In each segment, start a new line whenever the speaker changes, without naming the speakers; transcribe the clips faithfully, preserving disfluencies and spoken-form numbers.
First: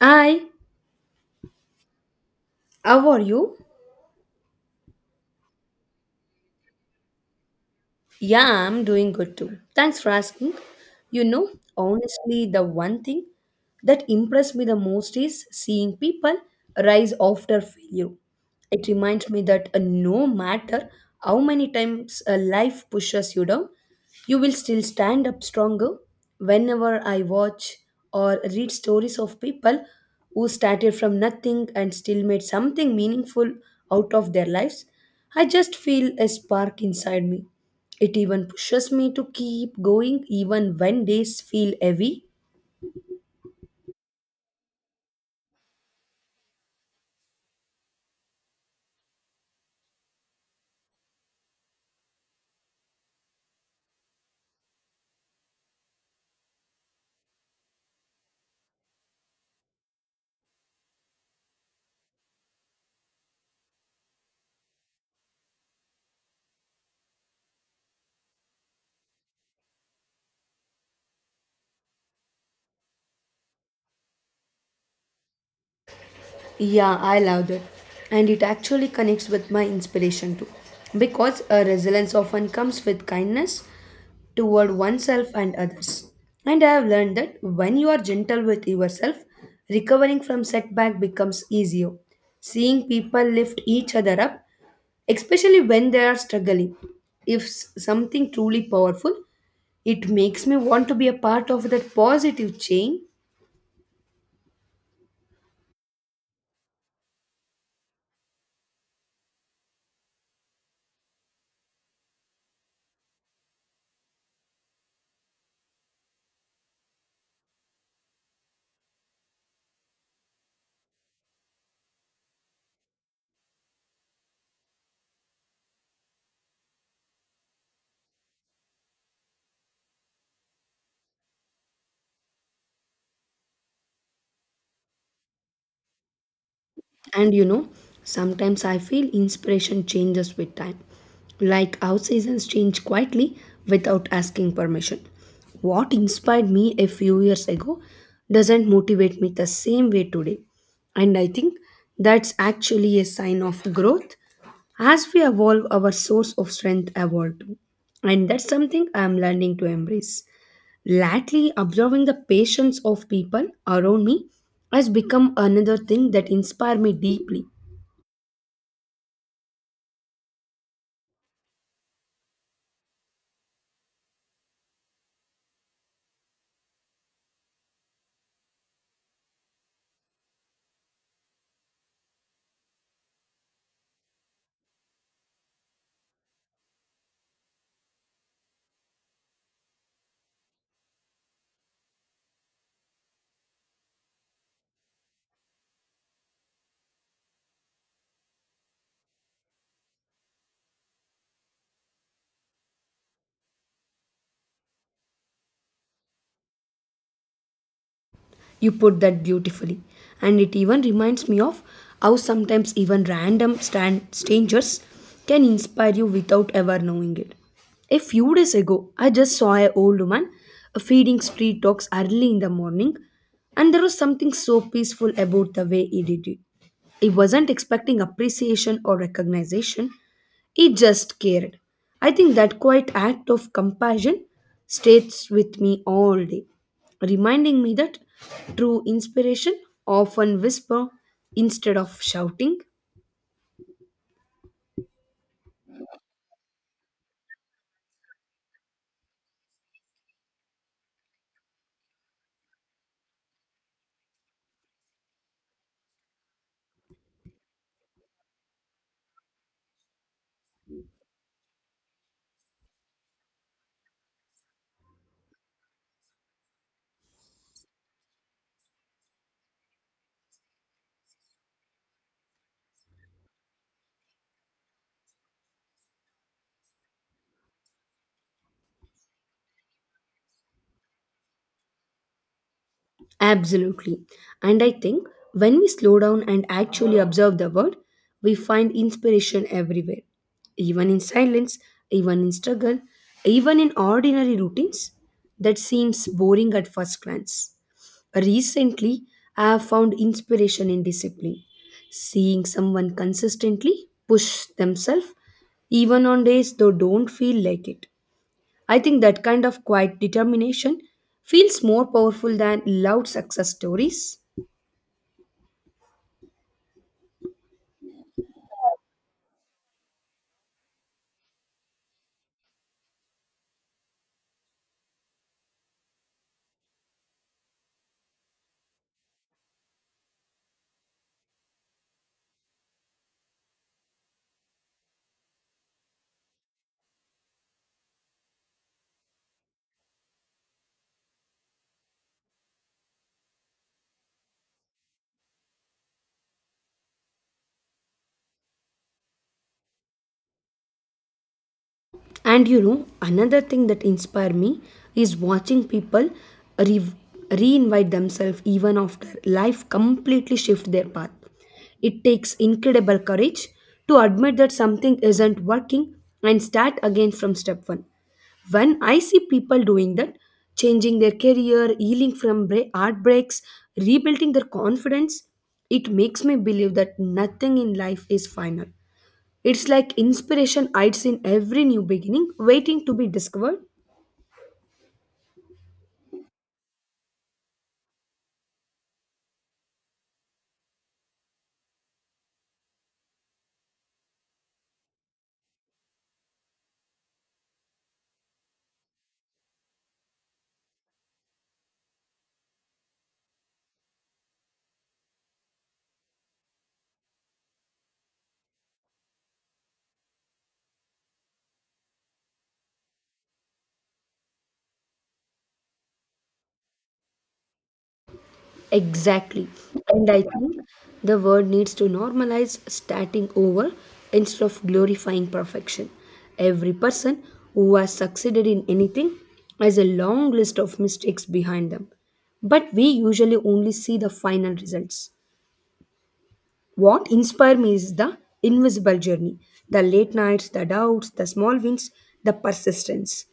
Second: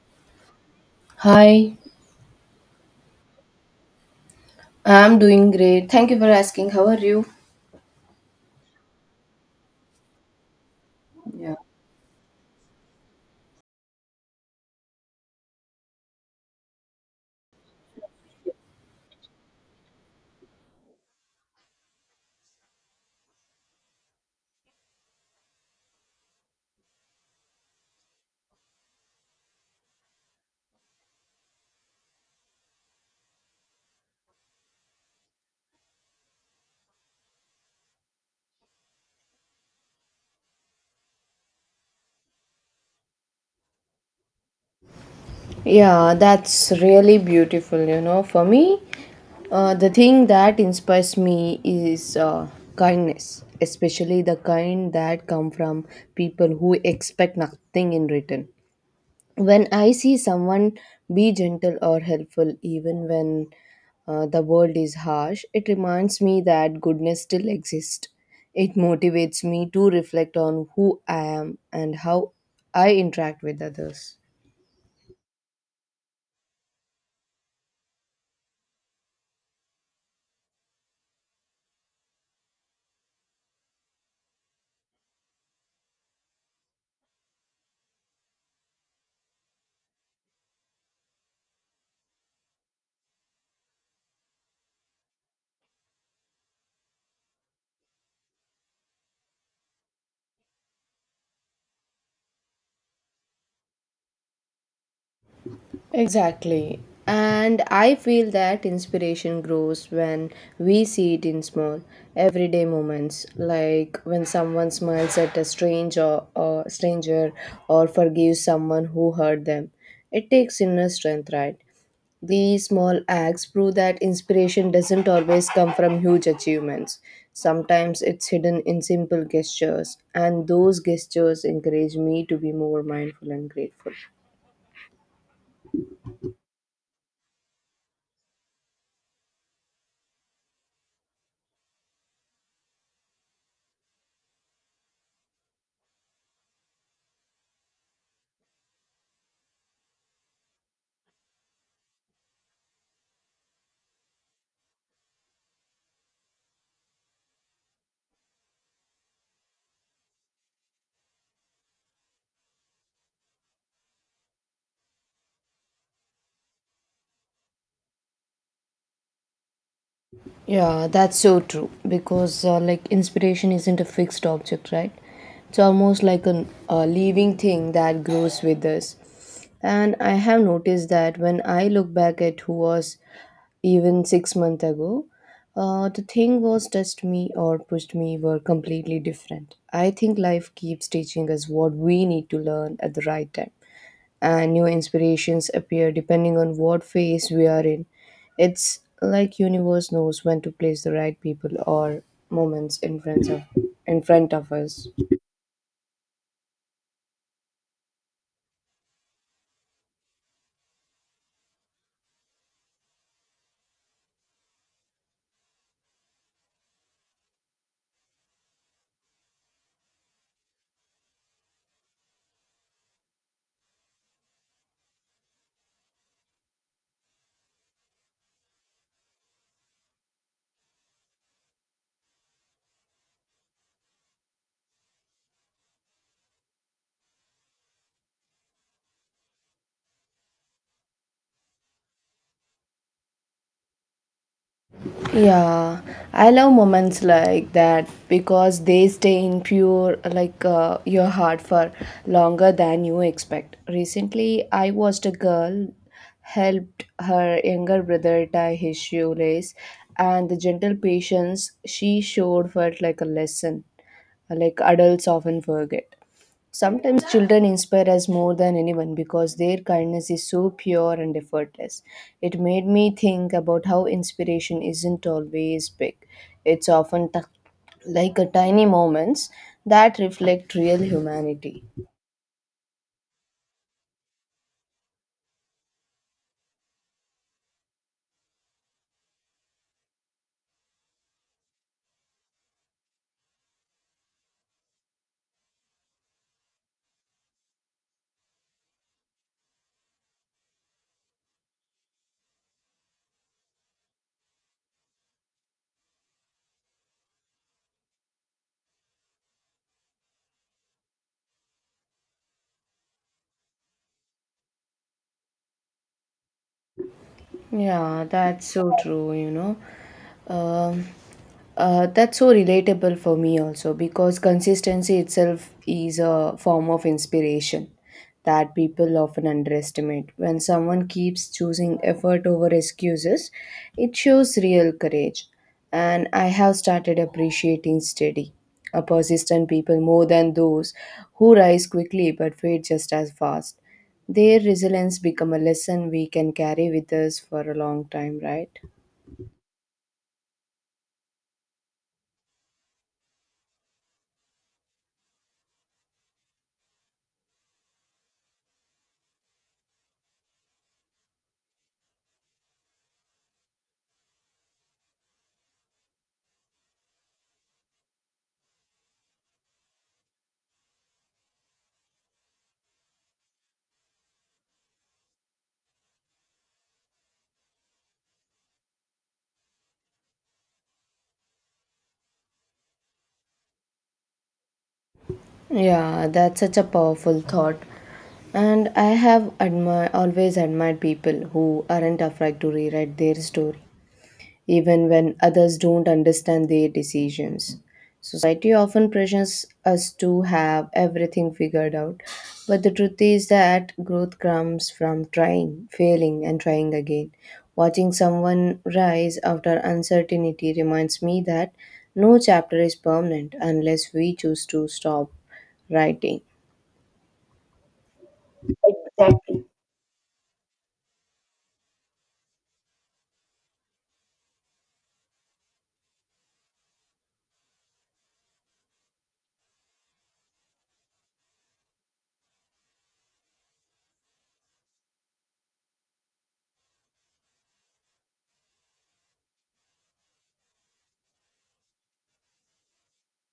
Hi,
Hi,
how are you?
I'm doing great. Thank you for asking. How are you?
Yeah, I'm doing good too. Thanks for asking. You know,
Yeah.
honestly, the one thing that impressed me the most is seeing people rise after failure. It reminds me that uh, no matter how many times uh, life pushes you down, you will still stand up stronger. Whenever I watch or read stories of people who started from nothing and still made something meaningful out of their lives, I just feel a spark inside me, it even pushes me to keep going even when days feel heavy.
Yeah, that's really beautiful, you know. For me, uh, the thing that inspires me is uh, kindness, especially the kind that come from people who expect nothing in return. When I see someone be gentle or helpful, even when uh, the world is harsh, it reminds me that goodness still exists. It motivates me to reflect on who I am and how I interact with others.
Yeah, I love that. And it actually connects with my inspiration too. Because a resilience often comes with kindness toward oneself and others. And I have learned that when you are gentle with yourself, recovering from setback becomes easier. Seeing people lift each other up, especially when they are struggling, if s- something truly powerful. It makes me want to be a part of that positive chain.
Exactly. And I feel that inspiration grows when we see it in small, everyday moments, like when someone smiles at a stranger or stranger or forgives someone who hurt them. It takes inner strength, right? These small acts prove that inspiration doesn't always come from huge achievements. Sometimes it's hidden in simple gestures, and those gestures encourage me to be more mindful and grateful.
And you know, sometimes I feel inspiration changes with time. Like our seasons change quietly without asking permission. What inspired me a few years ago doesn't motivate me the same way today. And I think that's actually a sign of growth. As we evolve, our source of strength evolve too. And that's something I'm learning to embrace. Lately, observing the patience of people around me has become another thing that inspires me deeply.
Yeah, that's so true because uh, like, inspiration isn't a fixed object, right? It's almost like an, a living thing that grows with us. And I have noticed that when I look back at who was even six months ago, uh, the thing was touched me or pushed me were completely different. I think life keeps teaching us what we need to learn at the right time and new inspirations appear depending on what phase we are in. It's like universe knows when to place the right people or moments in front of in front of us.
You put that beautifully, and it even reminds me of how sometimes even random stan- strangers can inspire you without ever knowing it. A few days ago, I just saw an old woman feeding street dogs early in the morning, and there was something so peaceful about the way he did it. He wasn't expecting appreciation or recognition. He just cared. I think that quiet act of compassion stays with me all day, reminding me that true inspiration often whisper instead of shouting.
Yeah, I love moments like that because they stay in pure like uh, your heart for longer than you expect. Recently, I watched a girl helped her younger brother tie his shoelace, and the gentle patience she showed felt like a lesson. Like adults often forget. Sometimes children inspire us more than anyone because their kindness is so pure and effortless. It made me think about how inspiration isn't always big. It's often t- like a tiny moments that reflect real humanity.
Absolutely. And I think when we slow down and actually observe the world, we find inspiration everywhere, even in silence, even in struggle, even in ordinary routines that seems boring at first glance. Recently, I have found inspiration in discipline, seeing someone consistently push themselves even on days they don't feel like it. I think that kind of quiet determination feels more powerful than loud success stories.
Yeah, that's so true, you know. Um, uh, that's so relatable for me also because consistency itself is a form of inspiration that people often underestimate. When someone keeps choosing effort over excuses, it shows real courage. And I have started appreciating steady, a persistent people more than those who rise quickly but fade just as fast. Their resilience become a lesson we can carry with us for a long time, right?
And you know, another thing that inspired me is watching people re- reinvite themselves even after life completely shift their path. It takes incredible courage to admit that something isn't working and start again from step one. When I see people doing that, changing their career, healing from bra- heartbreaks, rebuilding their confidence, it makes me believe that nothing in life is final. It's like inspiration hides in every new beginning, waiting to be discovered.
Yeah, that's such a powerful thought. And I have admi- always admired people who aren't afraid to rewrite their story even when others don't understand their decisions. Society often pressures us to have everything figured out, but the truth is that growth comes from trying, failing, and trying again. Watching someone rise after uncertainty reminds me that no chapter is permanent unless we choose to stop writing.
Exactly. And I think the world needs to normalize starting over instead of glorifying perfection. Every person who has succeeded in anything has a long list of mistakes behind them, but we usually only see the final results. What inspired me is the invisible journey, the late nights, the doubts, the small wins, the persistence.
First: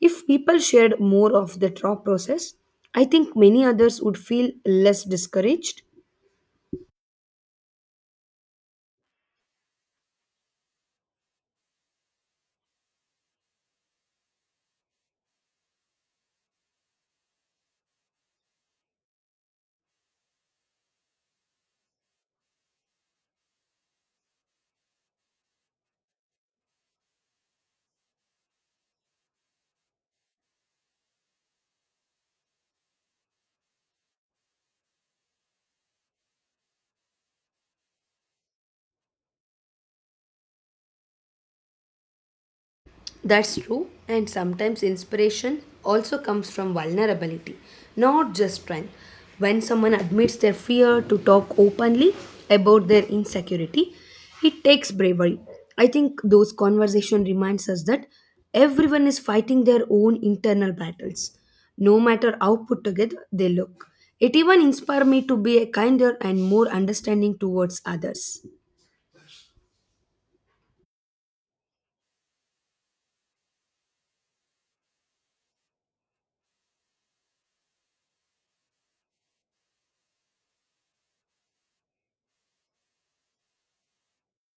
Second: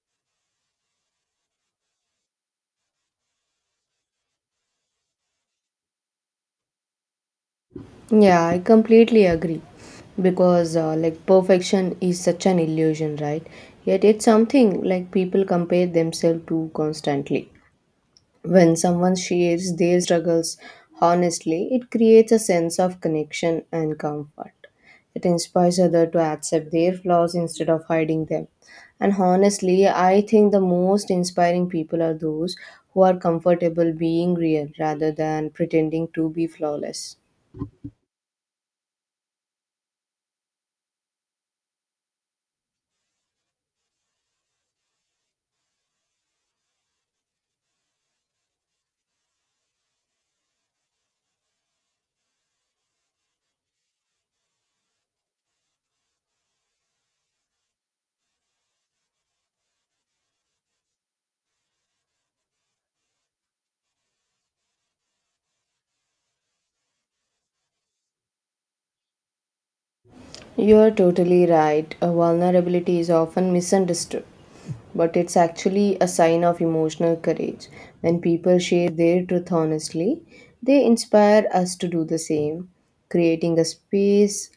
If people shared more of the thought process, I think many others would feel less discouraged.
Yeah, I completely agree. Because, uh, like, perfection is such an illusion, right? Yet it's something like people compare themselves to constantly. When someone shares their struggles honestly, it creates a sense of connection and comfort. It inspires others to accept their flaws instead of hiding them. And honestly, I think the most inspiring people are those who are comfortable being real rather than pretending to be flawless.
That's true, and sometimes inspiration also comes from vulnerability, not just strength. When someone admits their fear to talk openly about their insecurity, it takes bravery. I think those conversation reminds us that everyone is fighting their own internal battles, no matter how put together they look. It even inspired me to be a kinder and more understanding towards others.
You are totally right. A vulnerability is often misunderstood but it's actually a sign of emotional courage. When people share their truth honestly, they inspire us to do the same, creating a space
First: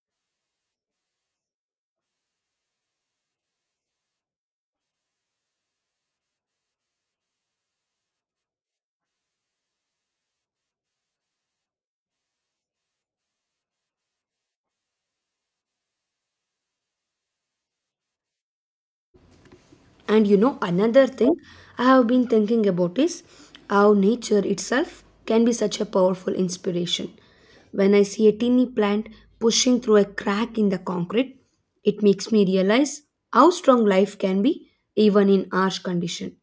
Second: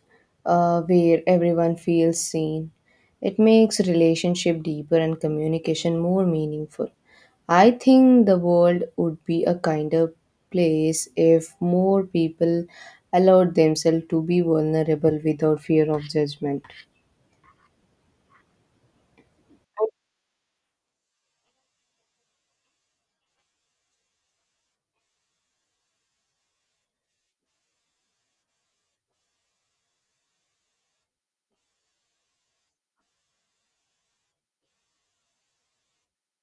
uh, where everyone feels seen. It makes relationship deeper and communication more meaningful. I think the world would be a kinder place if more people allowed themselves to be vulnerable without fear of judgment.
And you know, another thing I have been thinking about is how nature itself can be such a powerful inspiration. When I see a teeny plant pushing through a crack in the concrete, it makes me realize how strong life can be even in harsh condition.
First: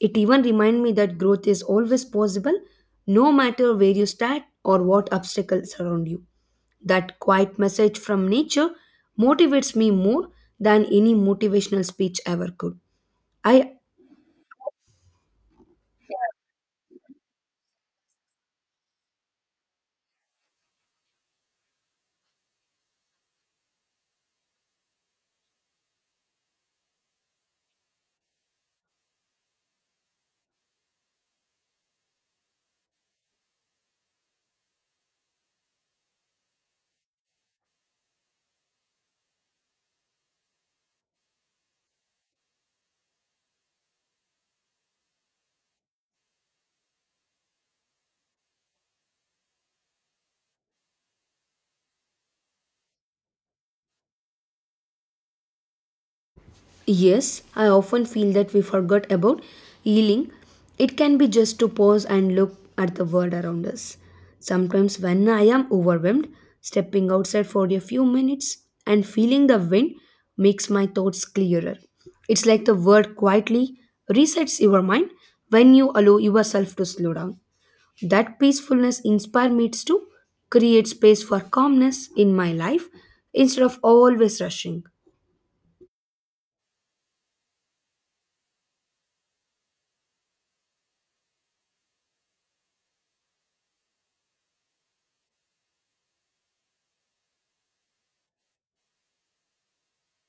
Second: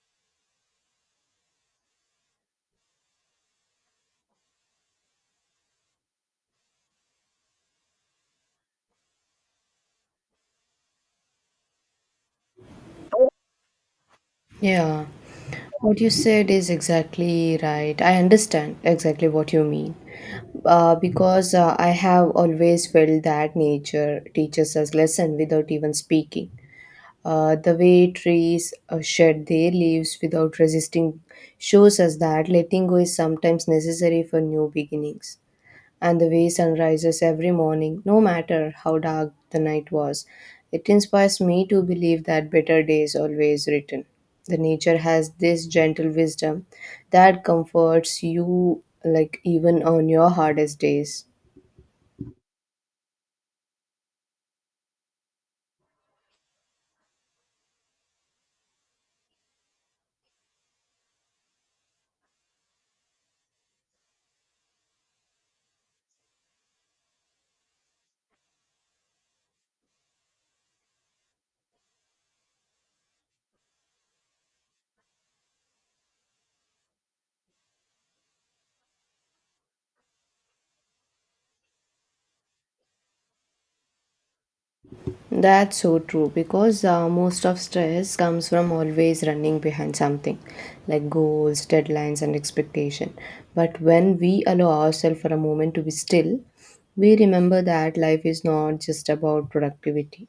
It even reminds me that growth is always possible no matter where you start or what obstacles surround you. That quiet message from nature motivates me more than any motivational speech ever could. I
Yeah, what you said is exactly right. I understand exactly what you mean. Uh, because uh, I have always felt that nature teaches us lesson without even speaking. Uh, the way trees uh, shed their leaves without resisting shows us that letting go is sometimes necessary for new beginnings and the way sunrises every morning, no matter how dark the night was. It inspires me to believe that better days always return. The nature has this gentle wisdom that comforts you like even on your hardest days.
yes, I often feel that we forgot about healing. It can be just to pause and look at the world around us. Sometimes when I am overwhelmed, stepping outside for a few minutes and feeling the wind makes my thoughts clearer. It's like the world quietly resets your mind when you allow yourself to slow down. That peacefulness inspires me to create space for calmness in my life instead of always rushing.
That's so true because uh, most of stress comes from always running behind something like goals, deadlines, and expectation. But when we allow ourselves for a moment to be still, we remember that life is not just about productivity.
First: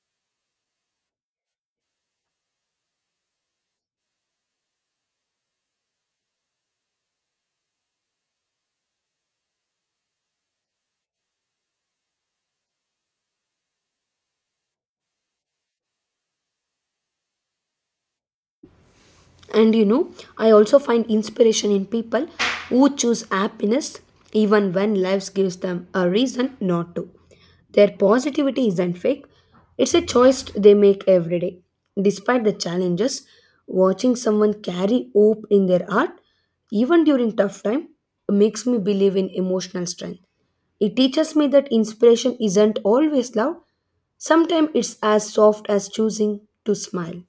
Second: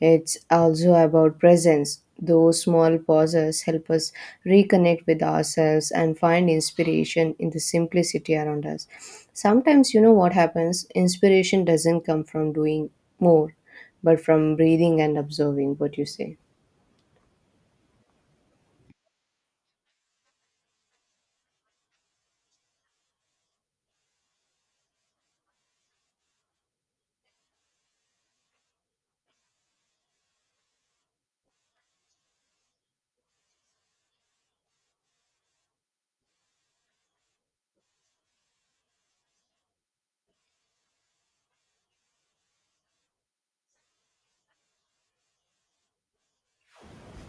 It's also about presence. Those small pauses help us reconnect with ourselves and find inspiration in the simplicity around us. Sometimes, you know what happens? Inspiration doesn't come from doing more, but from breathing and observing what you say.
And you know, I also find inspiration in people who choose happiness even when life gives them a reason not to. Their positivity isn't fake, it's a choice they make every day. Despite the challenges, watching someone carry hope in their heart, even during tough time, makes me believe in emotional strength. It teaches me that inspiration isn't always loud, sometimes it's as soft as choosing to smile.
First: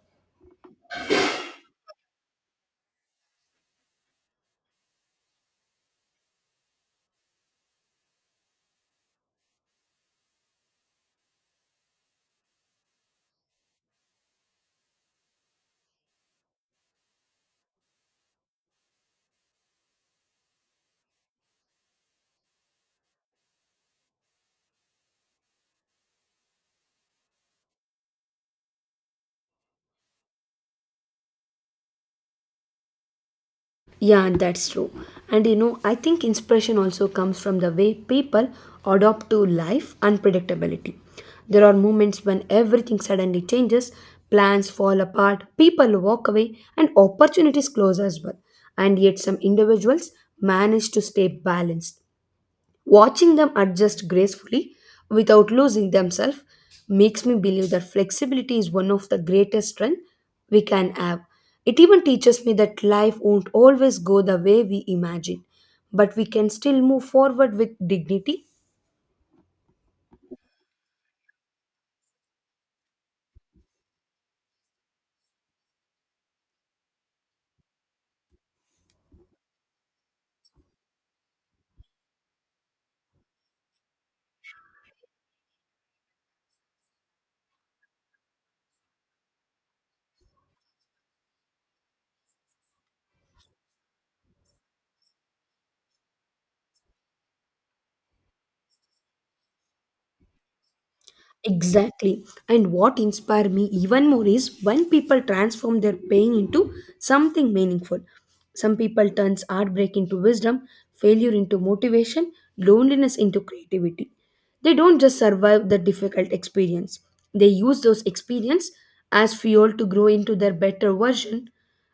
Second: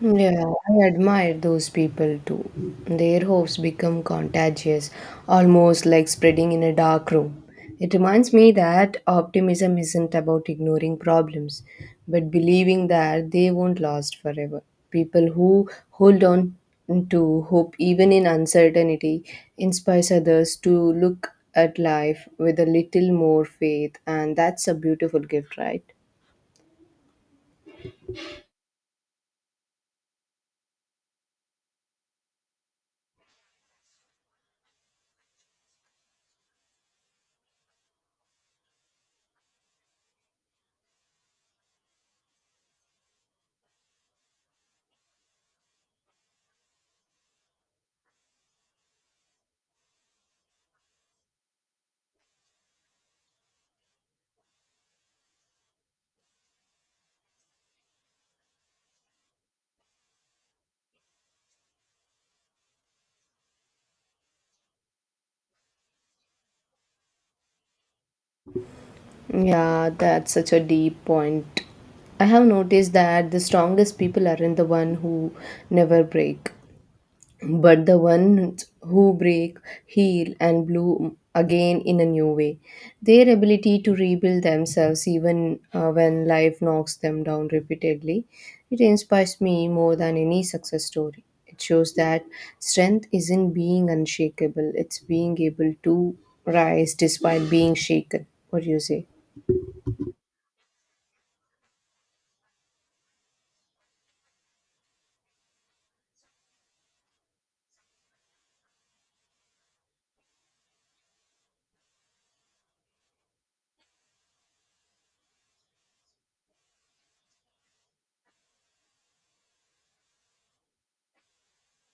Yeah, I admire those people too. Their hopes become contagious, almost like spreading in a dark room. It reminds me that optimism isn't about ignoring problems, but believing that they won't last forever. People who hold on to hope even in uncertainty inspires others to look at life with a little more faith, and that's a beautiful gift, right?
Yeah, that's true. And you know, I think inspiration also comes from the way people adopt to life unpredictability. There are moments when everything suddenly changes, plans fall apart, people walk away, and opportunities close as well. And yet, some individuals manage to stay balanced. Watching them adjust gracefully without losing themselves makes me believe that flexibility is one of the greatest strengths we can have. It even teaches me that life won't always go the way we imagine, but we can still move forward with dignity.
Yeah, that's such a deep point. I have noticed that the strongest people aren't the one who never break, but the ones who break, heal, and bloom again in a new way. Their ability to rebuild themselves, even uh, when life knocks them down repeatedly, it inspires me more than any success story. It shows that strength isn't being unshakable; it's being able to rise despite being shaken. What do you say?
Exactly. And what inspired me even more is when people transform their pain into something meaningful. Some people turns heartbreak into wisdom, failure into motivation, loneliness into creativity. They don't just survive the difficult experience. They use those experience as fuel to grow into their better version.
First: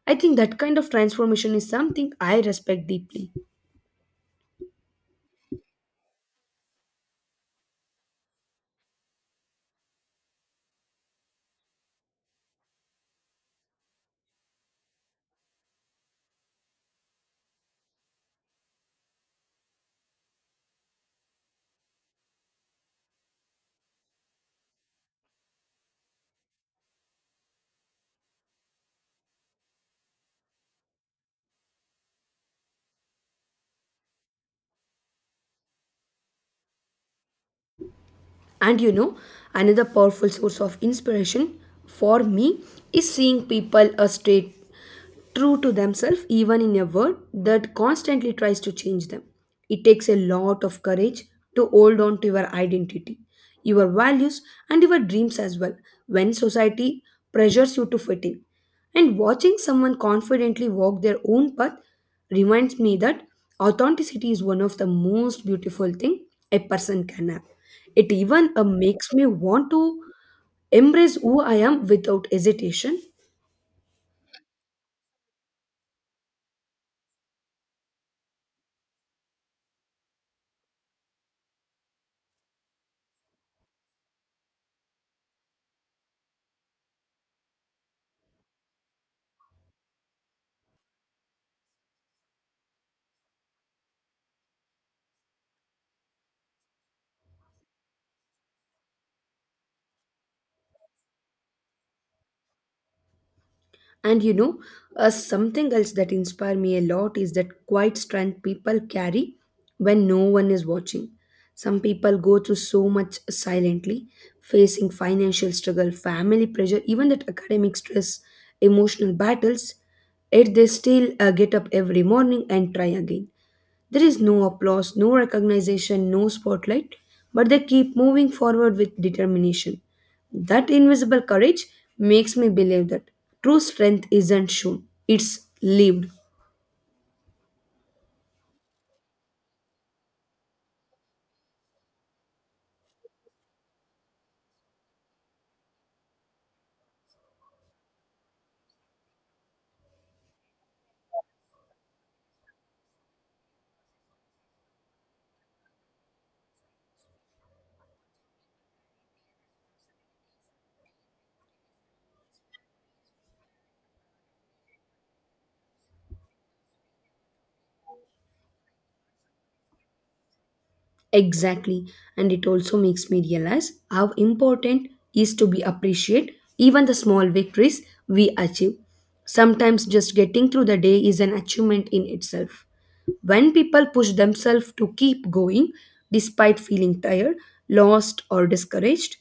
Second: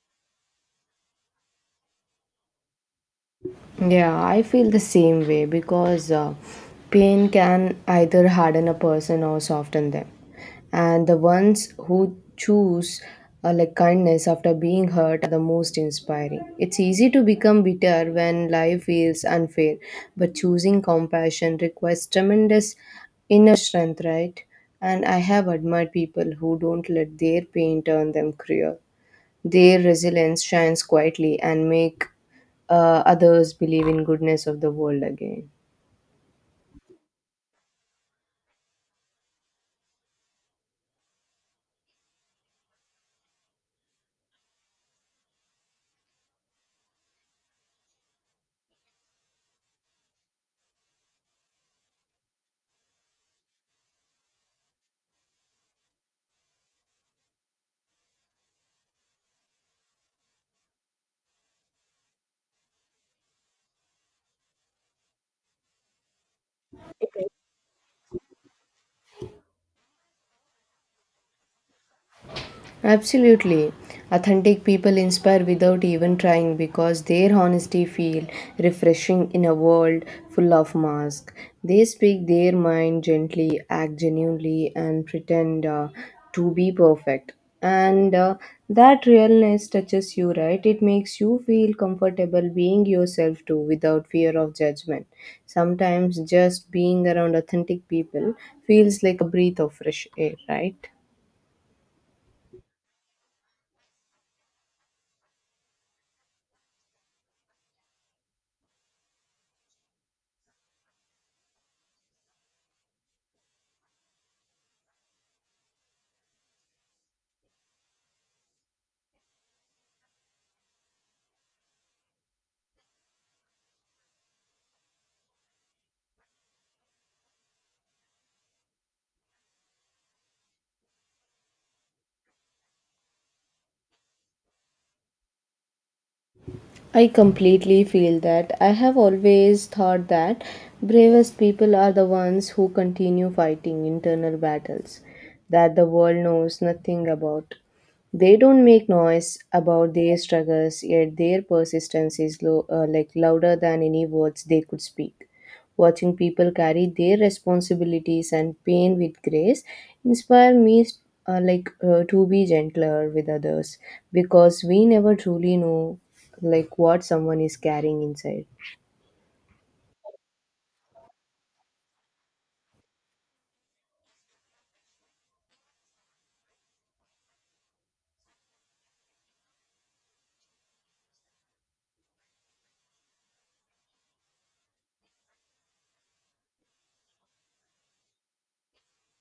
I think that kind of transformation is something I respect deeply.
Yeah, I feel the same way because uh, pain can either harden a person or soften them. And the ones who choose uh, like kindness after being hurt are the most inspiring. It's easy to become bitter when life feels unfair, but choosing compassion requires tremendous inner strength, right? And I have admired people who don't let their pain turn them cruel. Their resilience shines quietly and make uh, others believe in goodness of the world again.
And you know, another powerful source of inspiration for me is seeing people a straight true to themselves even in a world that constantly tries to change them. It takes a lot of courage to hold on to your identity, your values, and your dreams as well when society pressures you to fit in. And watching someone confidently walk their own path reminds me that authenticity is one of the most beautiful thing a person can have. It even uh, makes me want to embrace who I am without hesitation.
Absolutely. Authentic people inspire without even trying because their honesty feels refreshing in a world full of masks. They speak their mind gently, act genuinely, and pretend uh, to be perfect. And uh, that realness touches you, right? It makes you feel comfortable being yourself too without fear of judgment. Sometimes just being around authentic people feels like a breath of fresh air, right?
And you know, uh, something else that inspires me a lot is that quiet strength people carry when no one is watching. Some people go through so much silently, facing financial struggle, family pressure, even that academic stress, emotional battles, yet they still uh, get up every morning and try again. There is no applause, no recognition, no spotlight, but they keep moving forward with determination. That invisible courage makes me believe that true strength isn't shown, it's lived.
I completely feel that. I have always thought that bravest people are the ones who continue fighting internal battles that the world knows nothing about. They don't make noise about their struggles, yet their persistence is low, uh, like louder than any words they could speak. Watching people carry their responsibilities and pain with grace inspire me uh, like uh, to be gentler with others because we never truly know like what someone is carrying inside.
Exactly. And it also makes me realize how important is to be appreciate even the small victories we achieve. Sometimes just getting through the day is an achievement in itself. When people push themselves to keep going despite feeling tired, lost or discouraged,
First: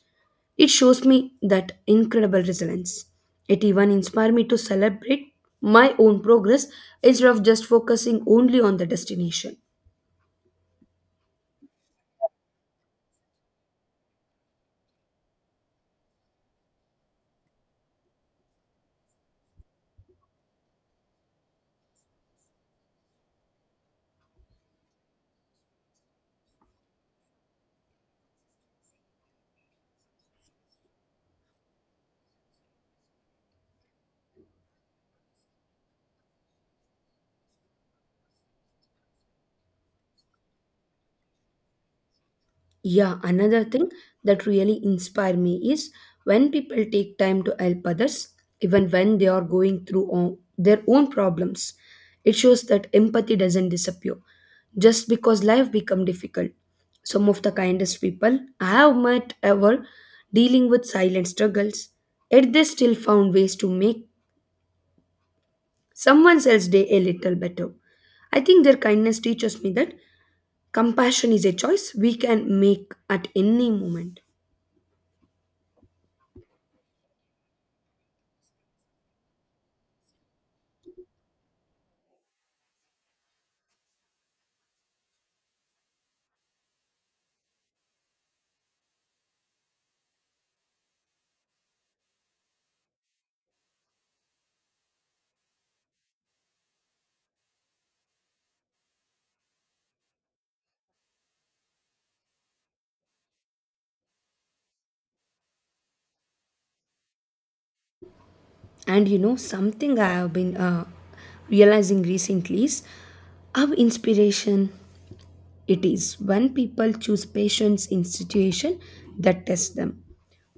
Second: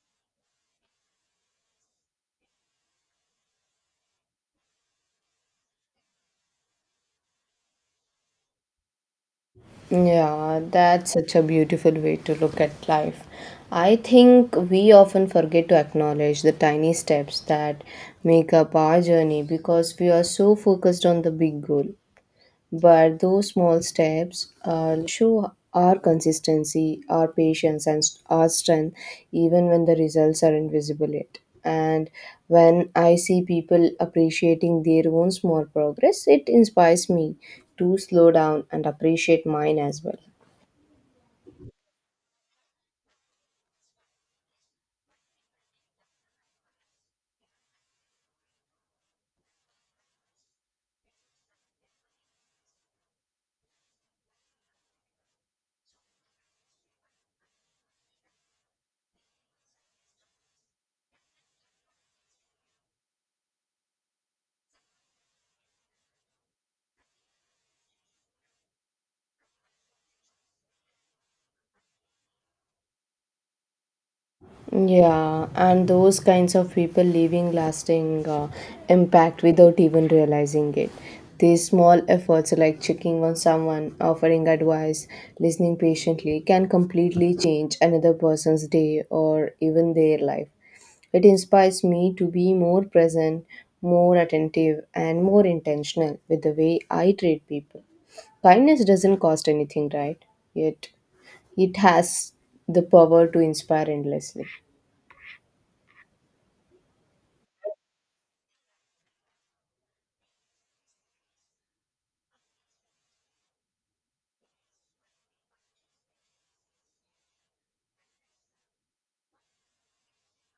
it shows me that incredible resilience. It even inspired me to celebrate my own progress instead of just focusing only on the destination.
Yeah, that's such a beautiful way to look at life. I think we often forget to acknowledge the tiny steps that make up our journey because we are so focused on the big goal. But those small steps uh, show our consistency, our patience, and st- our strength, even when the results are invisible yet. And when I see people appreciating their own small progress, it inspires me to slow down and appreciate mine as well.
Yeah, another thing that really inspire me is when people take time to help others, even when they are going through o- their own problems. It shows that empathy doesn't disappear just because life become difficult. Some of the kindest people I have met ever dealing with silent struggles, yet they still found ways to make someone else's day a little better. I think their kindness teaches me that compassion is a choice we can make at any moment.
Yeah, and those kinds of people leaving lasting uh, impact without even realizing it. These small efforts, like checking on someone, offering advice, listening patiently, can completely change another person's day or even their life. It inspires me to be more present, more attentive, and more intentional with the way I treat people. Kindness doesn't cost anything, right? Yet, it has the power to inspire endlessly.
And you know, something I have been uh, realizing recently is how inspiration it is when people choose patience in situation that test them.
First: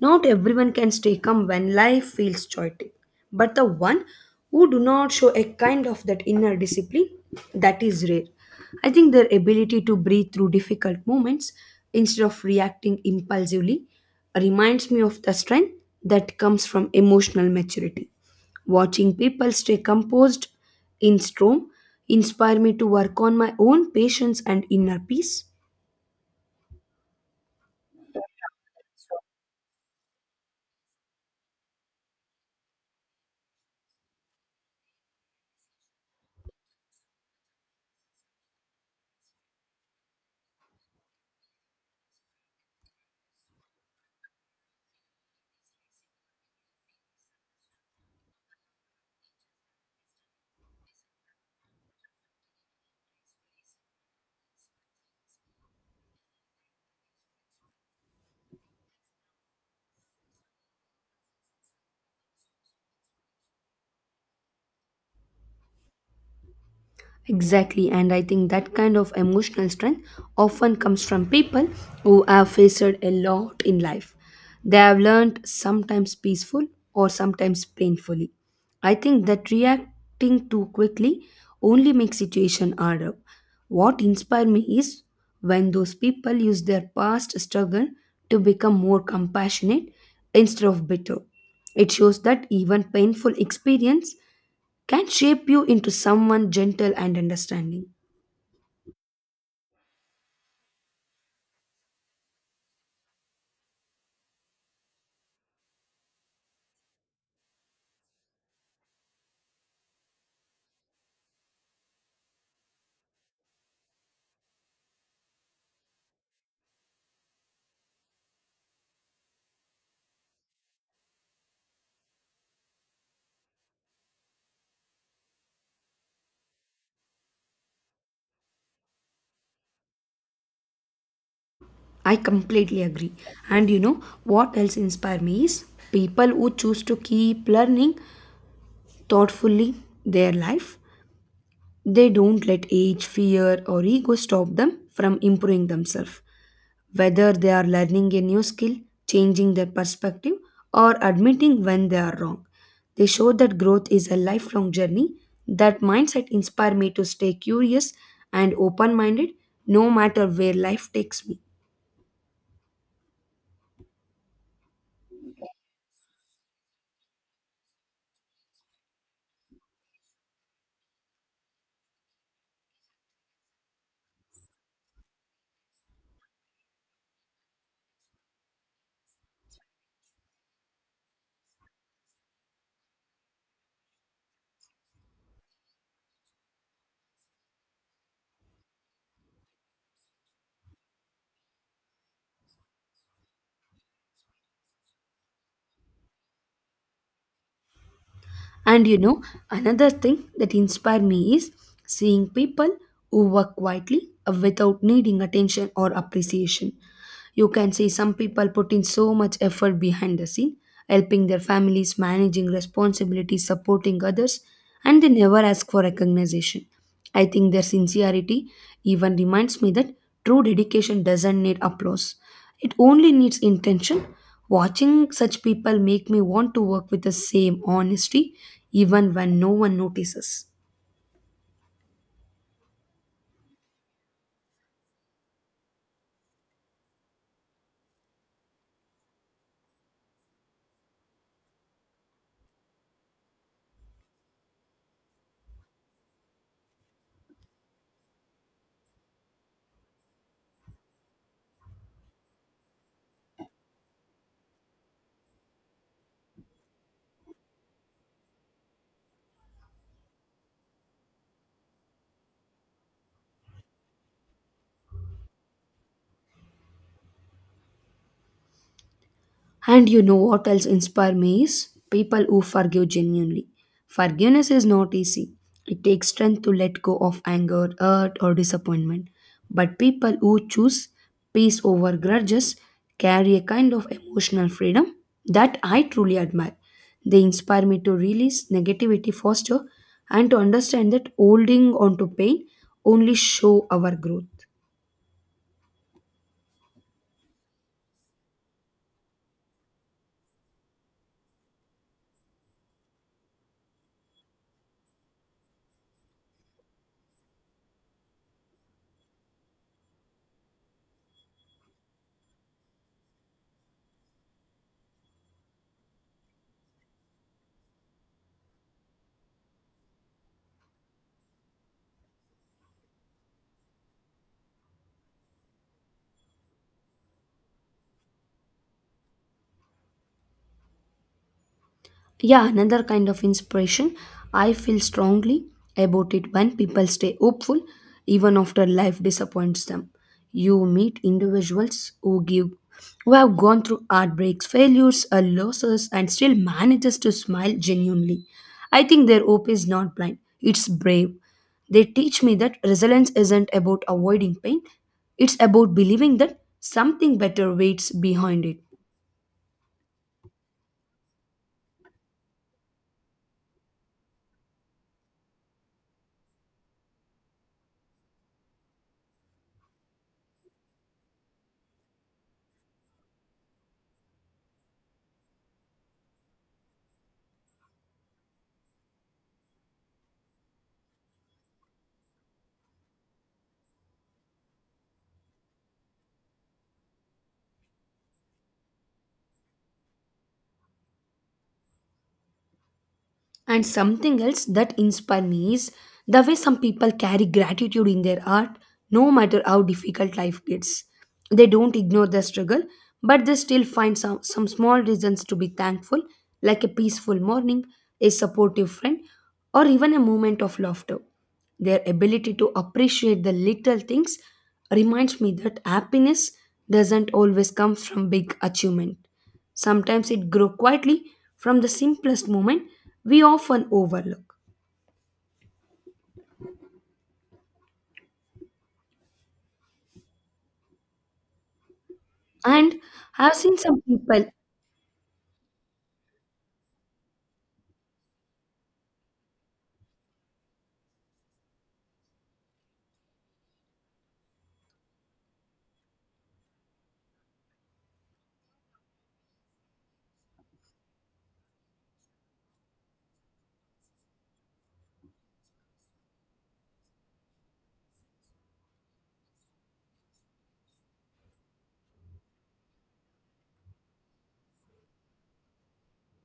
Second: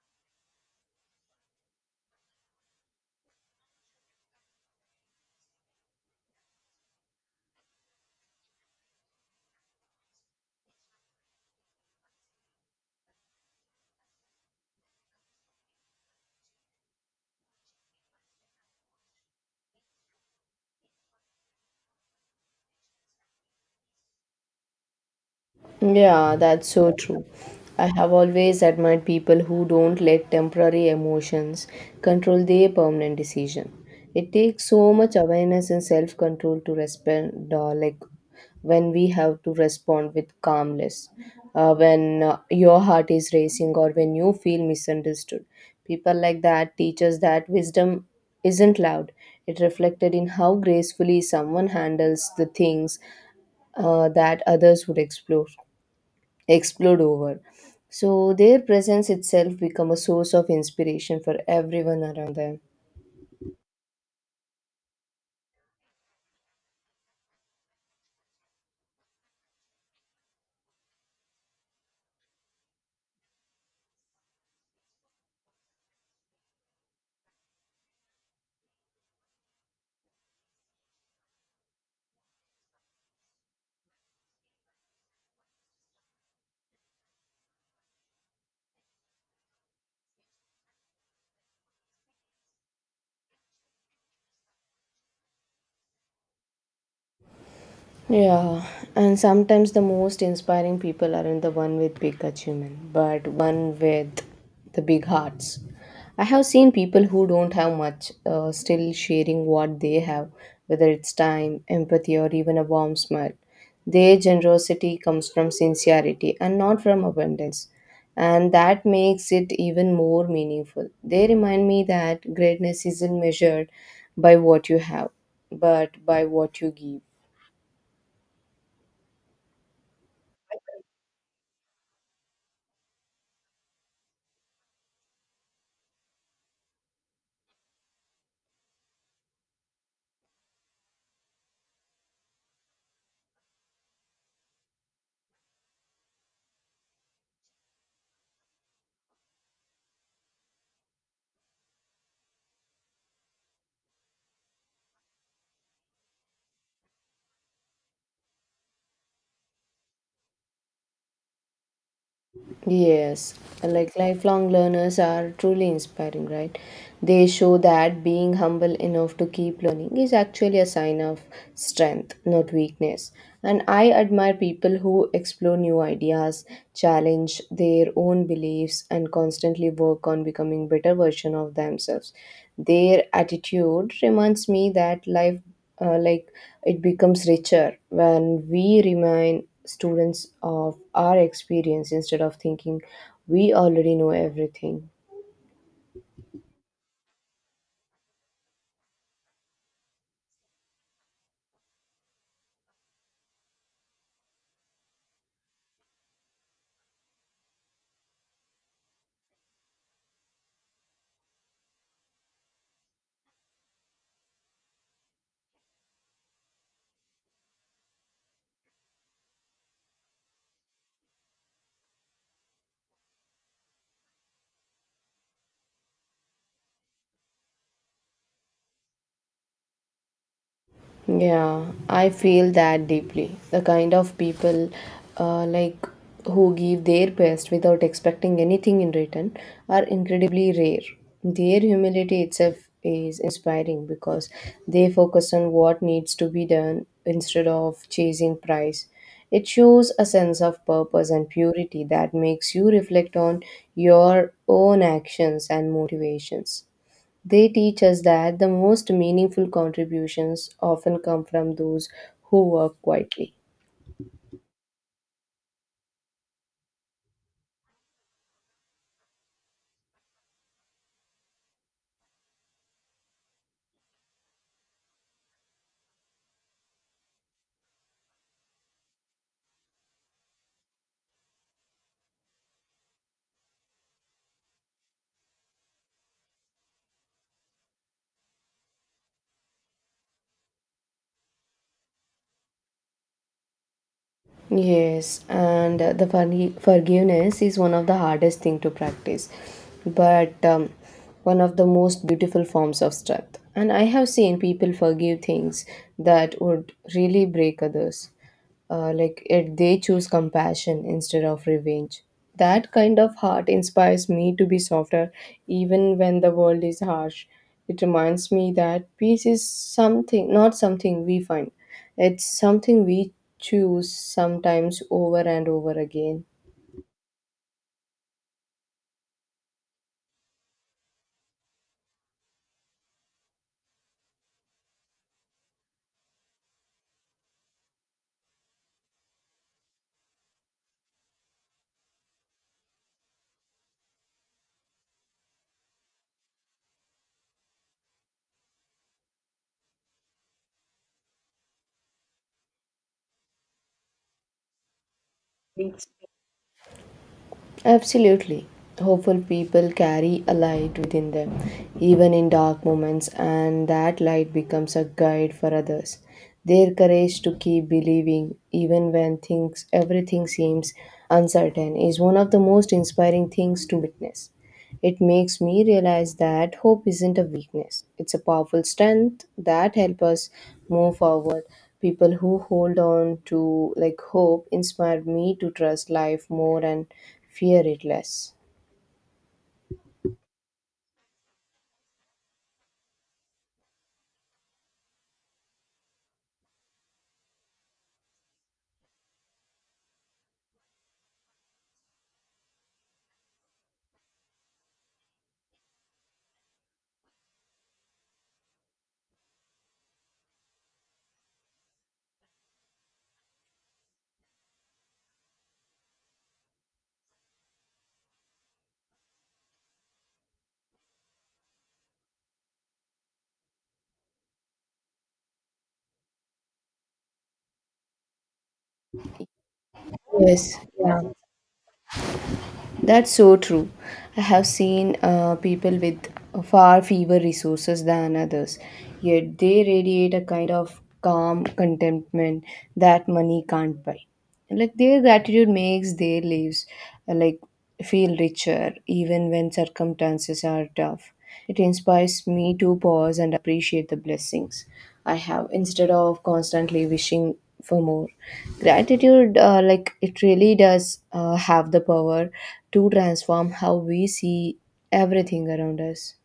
Not everyone can stay calm when life feels chaotic, but the one who do not show a kind of that inner discipline, that is rare. I think their ability to breathe through difficult moments instead of reacting impulsively reminds me of the strength that comes from emotional maturity. Watching people stay composed in storm inspire me to work on my own patience and inner peace.
Yeah, that's so true. I have always admired people who don't let temporary emotions control their permanent decision. It takes so much awareness and self-control to respond, uh, like when we have to respond with calmness, uh, when uh, your heart is racing or when you feel misunderstood. People like that teach us that wisdom isn't loud. It reflected in how gracefully someone handles the things uh, that others would explore explode over. So their presence itself become a source of inspiration for everyone around them.
Exactly, and I think that kind of emotional strength often comes from people who have faced a lot in life. They have learned sometimes peaceful or sometimes painfully. I think that reacting too quickly only makes situation harder. What inspired me is when those people use their past struggle to become more compassionate instead of bitter. It shows that even painful experience can shape you into someone gentle and understanding.
Yeah, and sometimes the most inspiring people aren't the one with big achievement, but one with the big hearts. I have seen people who don't have much uh, still sharing what they have, whether it's time, empathy, or even a warm smile. Their generosity comes from sincerity and not from abundance, and that makes it even more meaningful. They remind me that greatness isn't measured by what you have, but by what you give.
I completely agree. And you know what else inspires me is people who choose to keep learning thoughtfully their life. They don't let age, fear, or ego stop them from improving themselves. Whether they are learning a new skill, changing their perspective, or admitting when they are wrong. They show that growth is a lifelong journey. That mindset inspires me to stay curious and open minded no matter where life takes me.
Yes, like lifelong learners are truly inspiring, right? They show that being humble enough to keep learning is actually a sign of strength, not weakness. And I admire people who explore new ideas, challenge their own beliefs, and constantly work on becoming better version of themselves. Their attitude reminds me that life uh, like it becomes richer when we remind students of our experience instead of thinking we already know everything.
And you know, another thing that inspire me is seeing people who work quietly uh, without needing attention or appreciation. You can see some people put in so much effort behind the scene, helping their families, managing responsibilities, supporting others, and they never ask for recognition. I think their sincerity even reminds me that true dedication doesn't need applause. It only needs intention. Watching such people make me want to work with the same honesty even when no one notices.
Yeah, I feel that deeply. The kind of people uh, like who give their best without expecting anything in return are incredibly rare. Their humility itself is inspiring because they focus on what needs to be done instead of chasing prize. It shows a sense of purpose and purity that makes you reflect on your own actions and motivations. They teach us that the most meaningful contributions often come from those who work quietly.
And you know what else inspires me is people who forgive genuinely. Forgiveness is not easy. It takes strength to let go of anger, hurt, or disappointment. But people who choose peace over grudges carry a kind of emotional freedom that I truly admire. They inspire me to release negativity faster and to understand that holding on to pain only show our growth.
Yes, and uh, the forgi- forgiveness is one of the hardest thing to practice, but um, one of the most beautiful forms of strength. And I have seen people forgive things that would really break others. Uh, like it, they choose compassion instead of revenge. That kind of heart inspires me to be softer, even when the world is harsh. It reminds me that peace is something, not something we find. It's something we choose, sometimes over and over again.
Yeah, another kind of inspiration. I feel strongly about it when people stay hopeful even after life disappoints them. You meet individuals who give who have gone through heartbreaks, failures, or losses and still manages to smile genuinely. I think their hope is not blind, it's brave. They teach me that resilience isn't about avoiding pain, it's about believing that something better waits behind
Absolutely.
it.
Hopeful people carry a light within them, even in dark moments, and that light becomes a guide for others. Their courage to keep believing, even when things everything seems uncertain, is one of the most inspiring things to witness. It makes me realize that hope isn't a weakness. It's a powerful strength that helps us move forward. People who hold on to like hope inspire me to trust life more and fear it less.
And something else that inspires me is the way some people carry gratitude in their art, no matter how difficult life gets. They don't ignore the struggle, but they still find some, some small reasons to be thankful, like a peaceful morning, a supportive friend, or even a moment of laughter. Their ability to appreciate the little things reminds me that happiness doesn't always come from big achievement. Sometimes it grows quietly from the simplest moment we often overlook.
Yes, yeah,
And
that's
I've
so
seen
true.
some
I
people,
have seen uh, people with far fewer resources than others, yet they radiate a kind of calm contentment that money can't buy. Like their gratitude makes their lives uh, like feel richer even when circumstances are tough. It inspires me to pause and appreciate the blessings I have instead of constantly wishing for more. Gratitude, uh, like it really does uh, have the power to transform how we see everything around us.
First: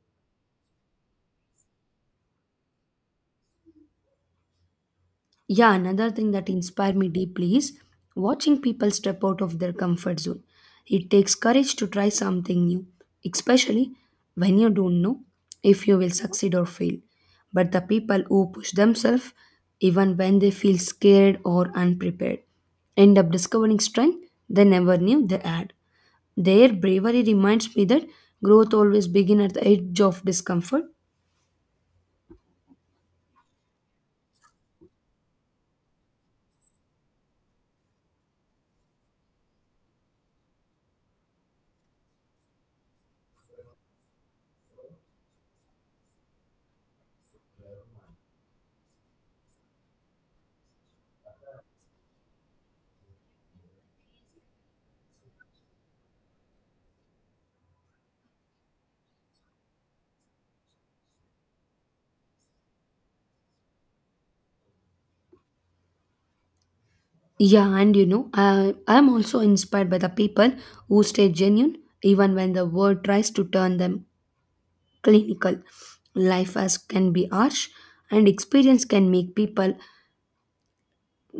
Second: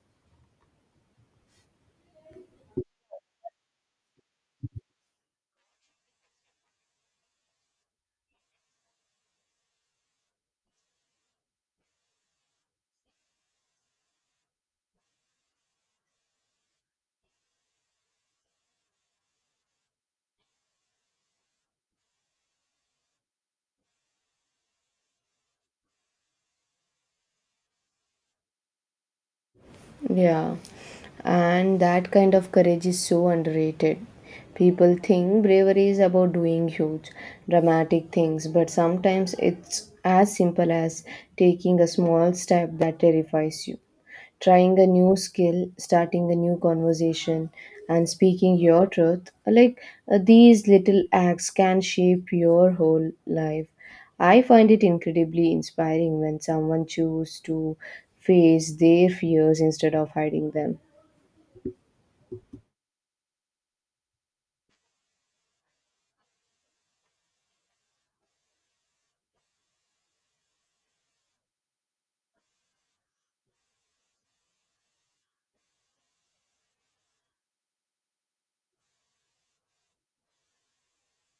yeah, another thing that inspired me deeply is watching people step out of their comfort zone. It takes courage to try something new, especially when you don't know if you will succeed or fail. But the people who push themselves, even when they feel scared or unprepared, end up discovering strength they never knew they had. Their bravery reminds me that growth always begins at the edge of
Yeah,
discomfort.
and that kind of courage is so underrated. People think bravery is about doing huge, dramatic things, but sometimes it's as simple as taking a small step that terrifies you. Trying a new skill, starting a new conversation, and speaking your truth, like uh, these little acts can shape your whole life. I find it incredibly inspiring when someone chooses to face their fears instead of hiding them.
Yeah, and you know, I, I'm also inspired by the people who stay genuine even when the world tries to turn them clinical. Life as can be harsh, and experience can make people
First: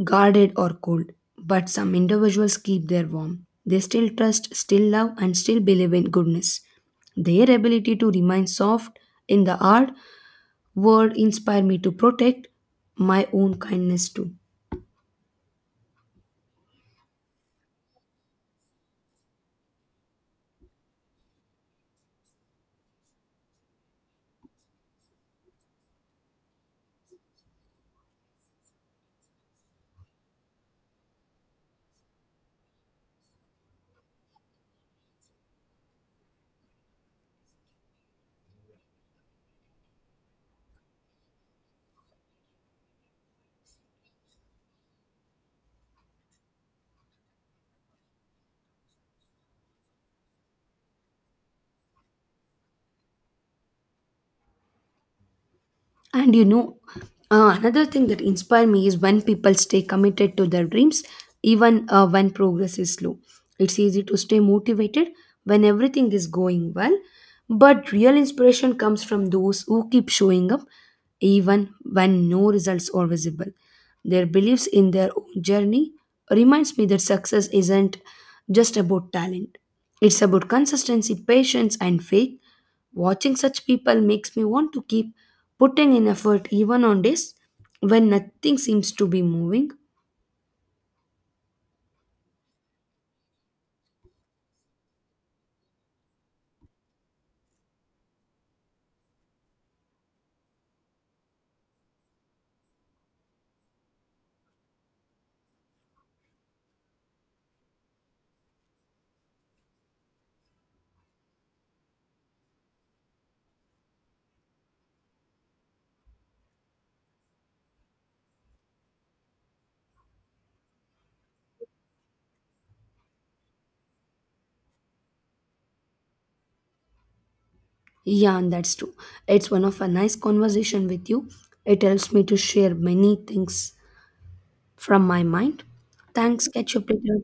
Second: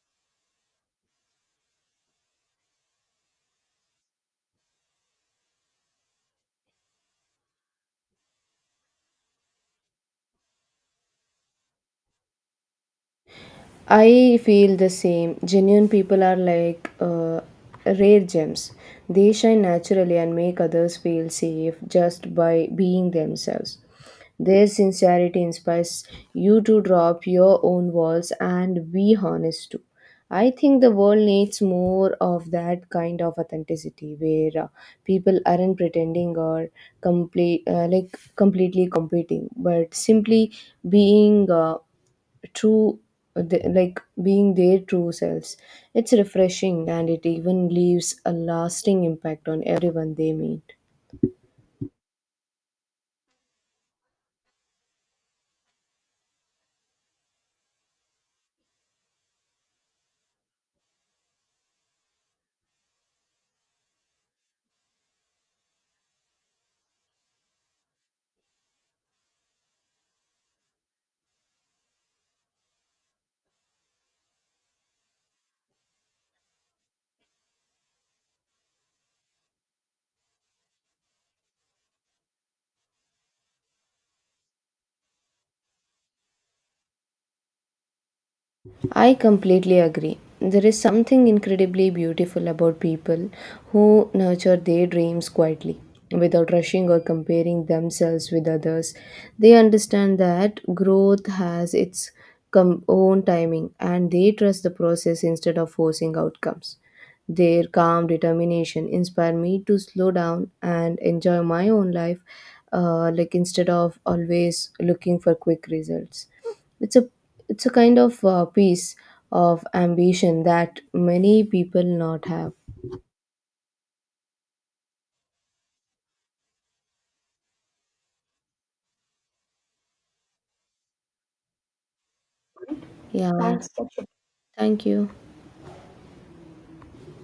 guarded or cold. But some individuals keep their warm. They still trust, still love, and still believe in goodness. Their ability to remain soft in the heart word inspire me to protect my own kindness too.
I feel the same. Genuine people are like uh, rare gems. They shine naturally and make others feel safe just by being themselves. Their sincerity inspires you to drop your own walls and be honest too. I think the world needs more of that kind of authenticity, where uh, people aren't pretending or complete uh, like completely competing, but simply being uh, true uh, the, like being their true selves. It's refreshing, and it even leaves a lasting impact on everyone they meet.
And you know, uh, another thing that inspires me is when people stay committed to their dreams, even uh, when progress is slow. It's easy to stay motivated when everything is going well, but real inspiration comes from those who keep showing up even when no results are visible. Their beliefs in their own journey reminds me that success isn't just about talent. It's about consistency, patience, and faith. Watching such people makes me want to keep putting in effort even on days when nothing seems to
I
be moving.
completely agree. There is something incredibly beautiful about people who nurture their dreams quietly. Without rushing or comparing themselves with others, they understand that growth has its com- own timing, and they trust the process instead of forcing outcomes. Their calm determination inspire me to slow down and enjoy my own life, uh, like instead of always looking for quick results. It's a, it's a kind of uh, piece of ambition that many people not have.
Yeah, and that's true. It's one of a nice conversation with you. It helps me to share many
Yeah.
things
Thank
from
you.
my mind. Thanks. Catch you up later.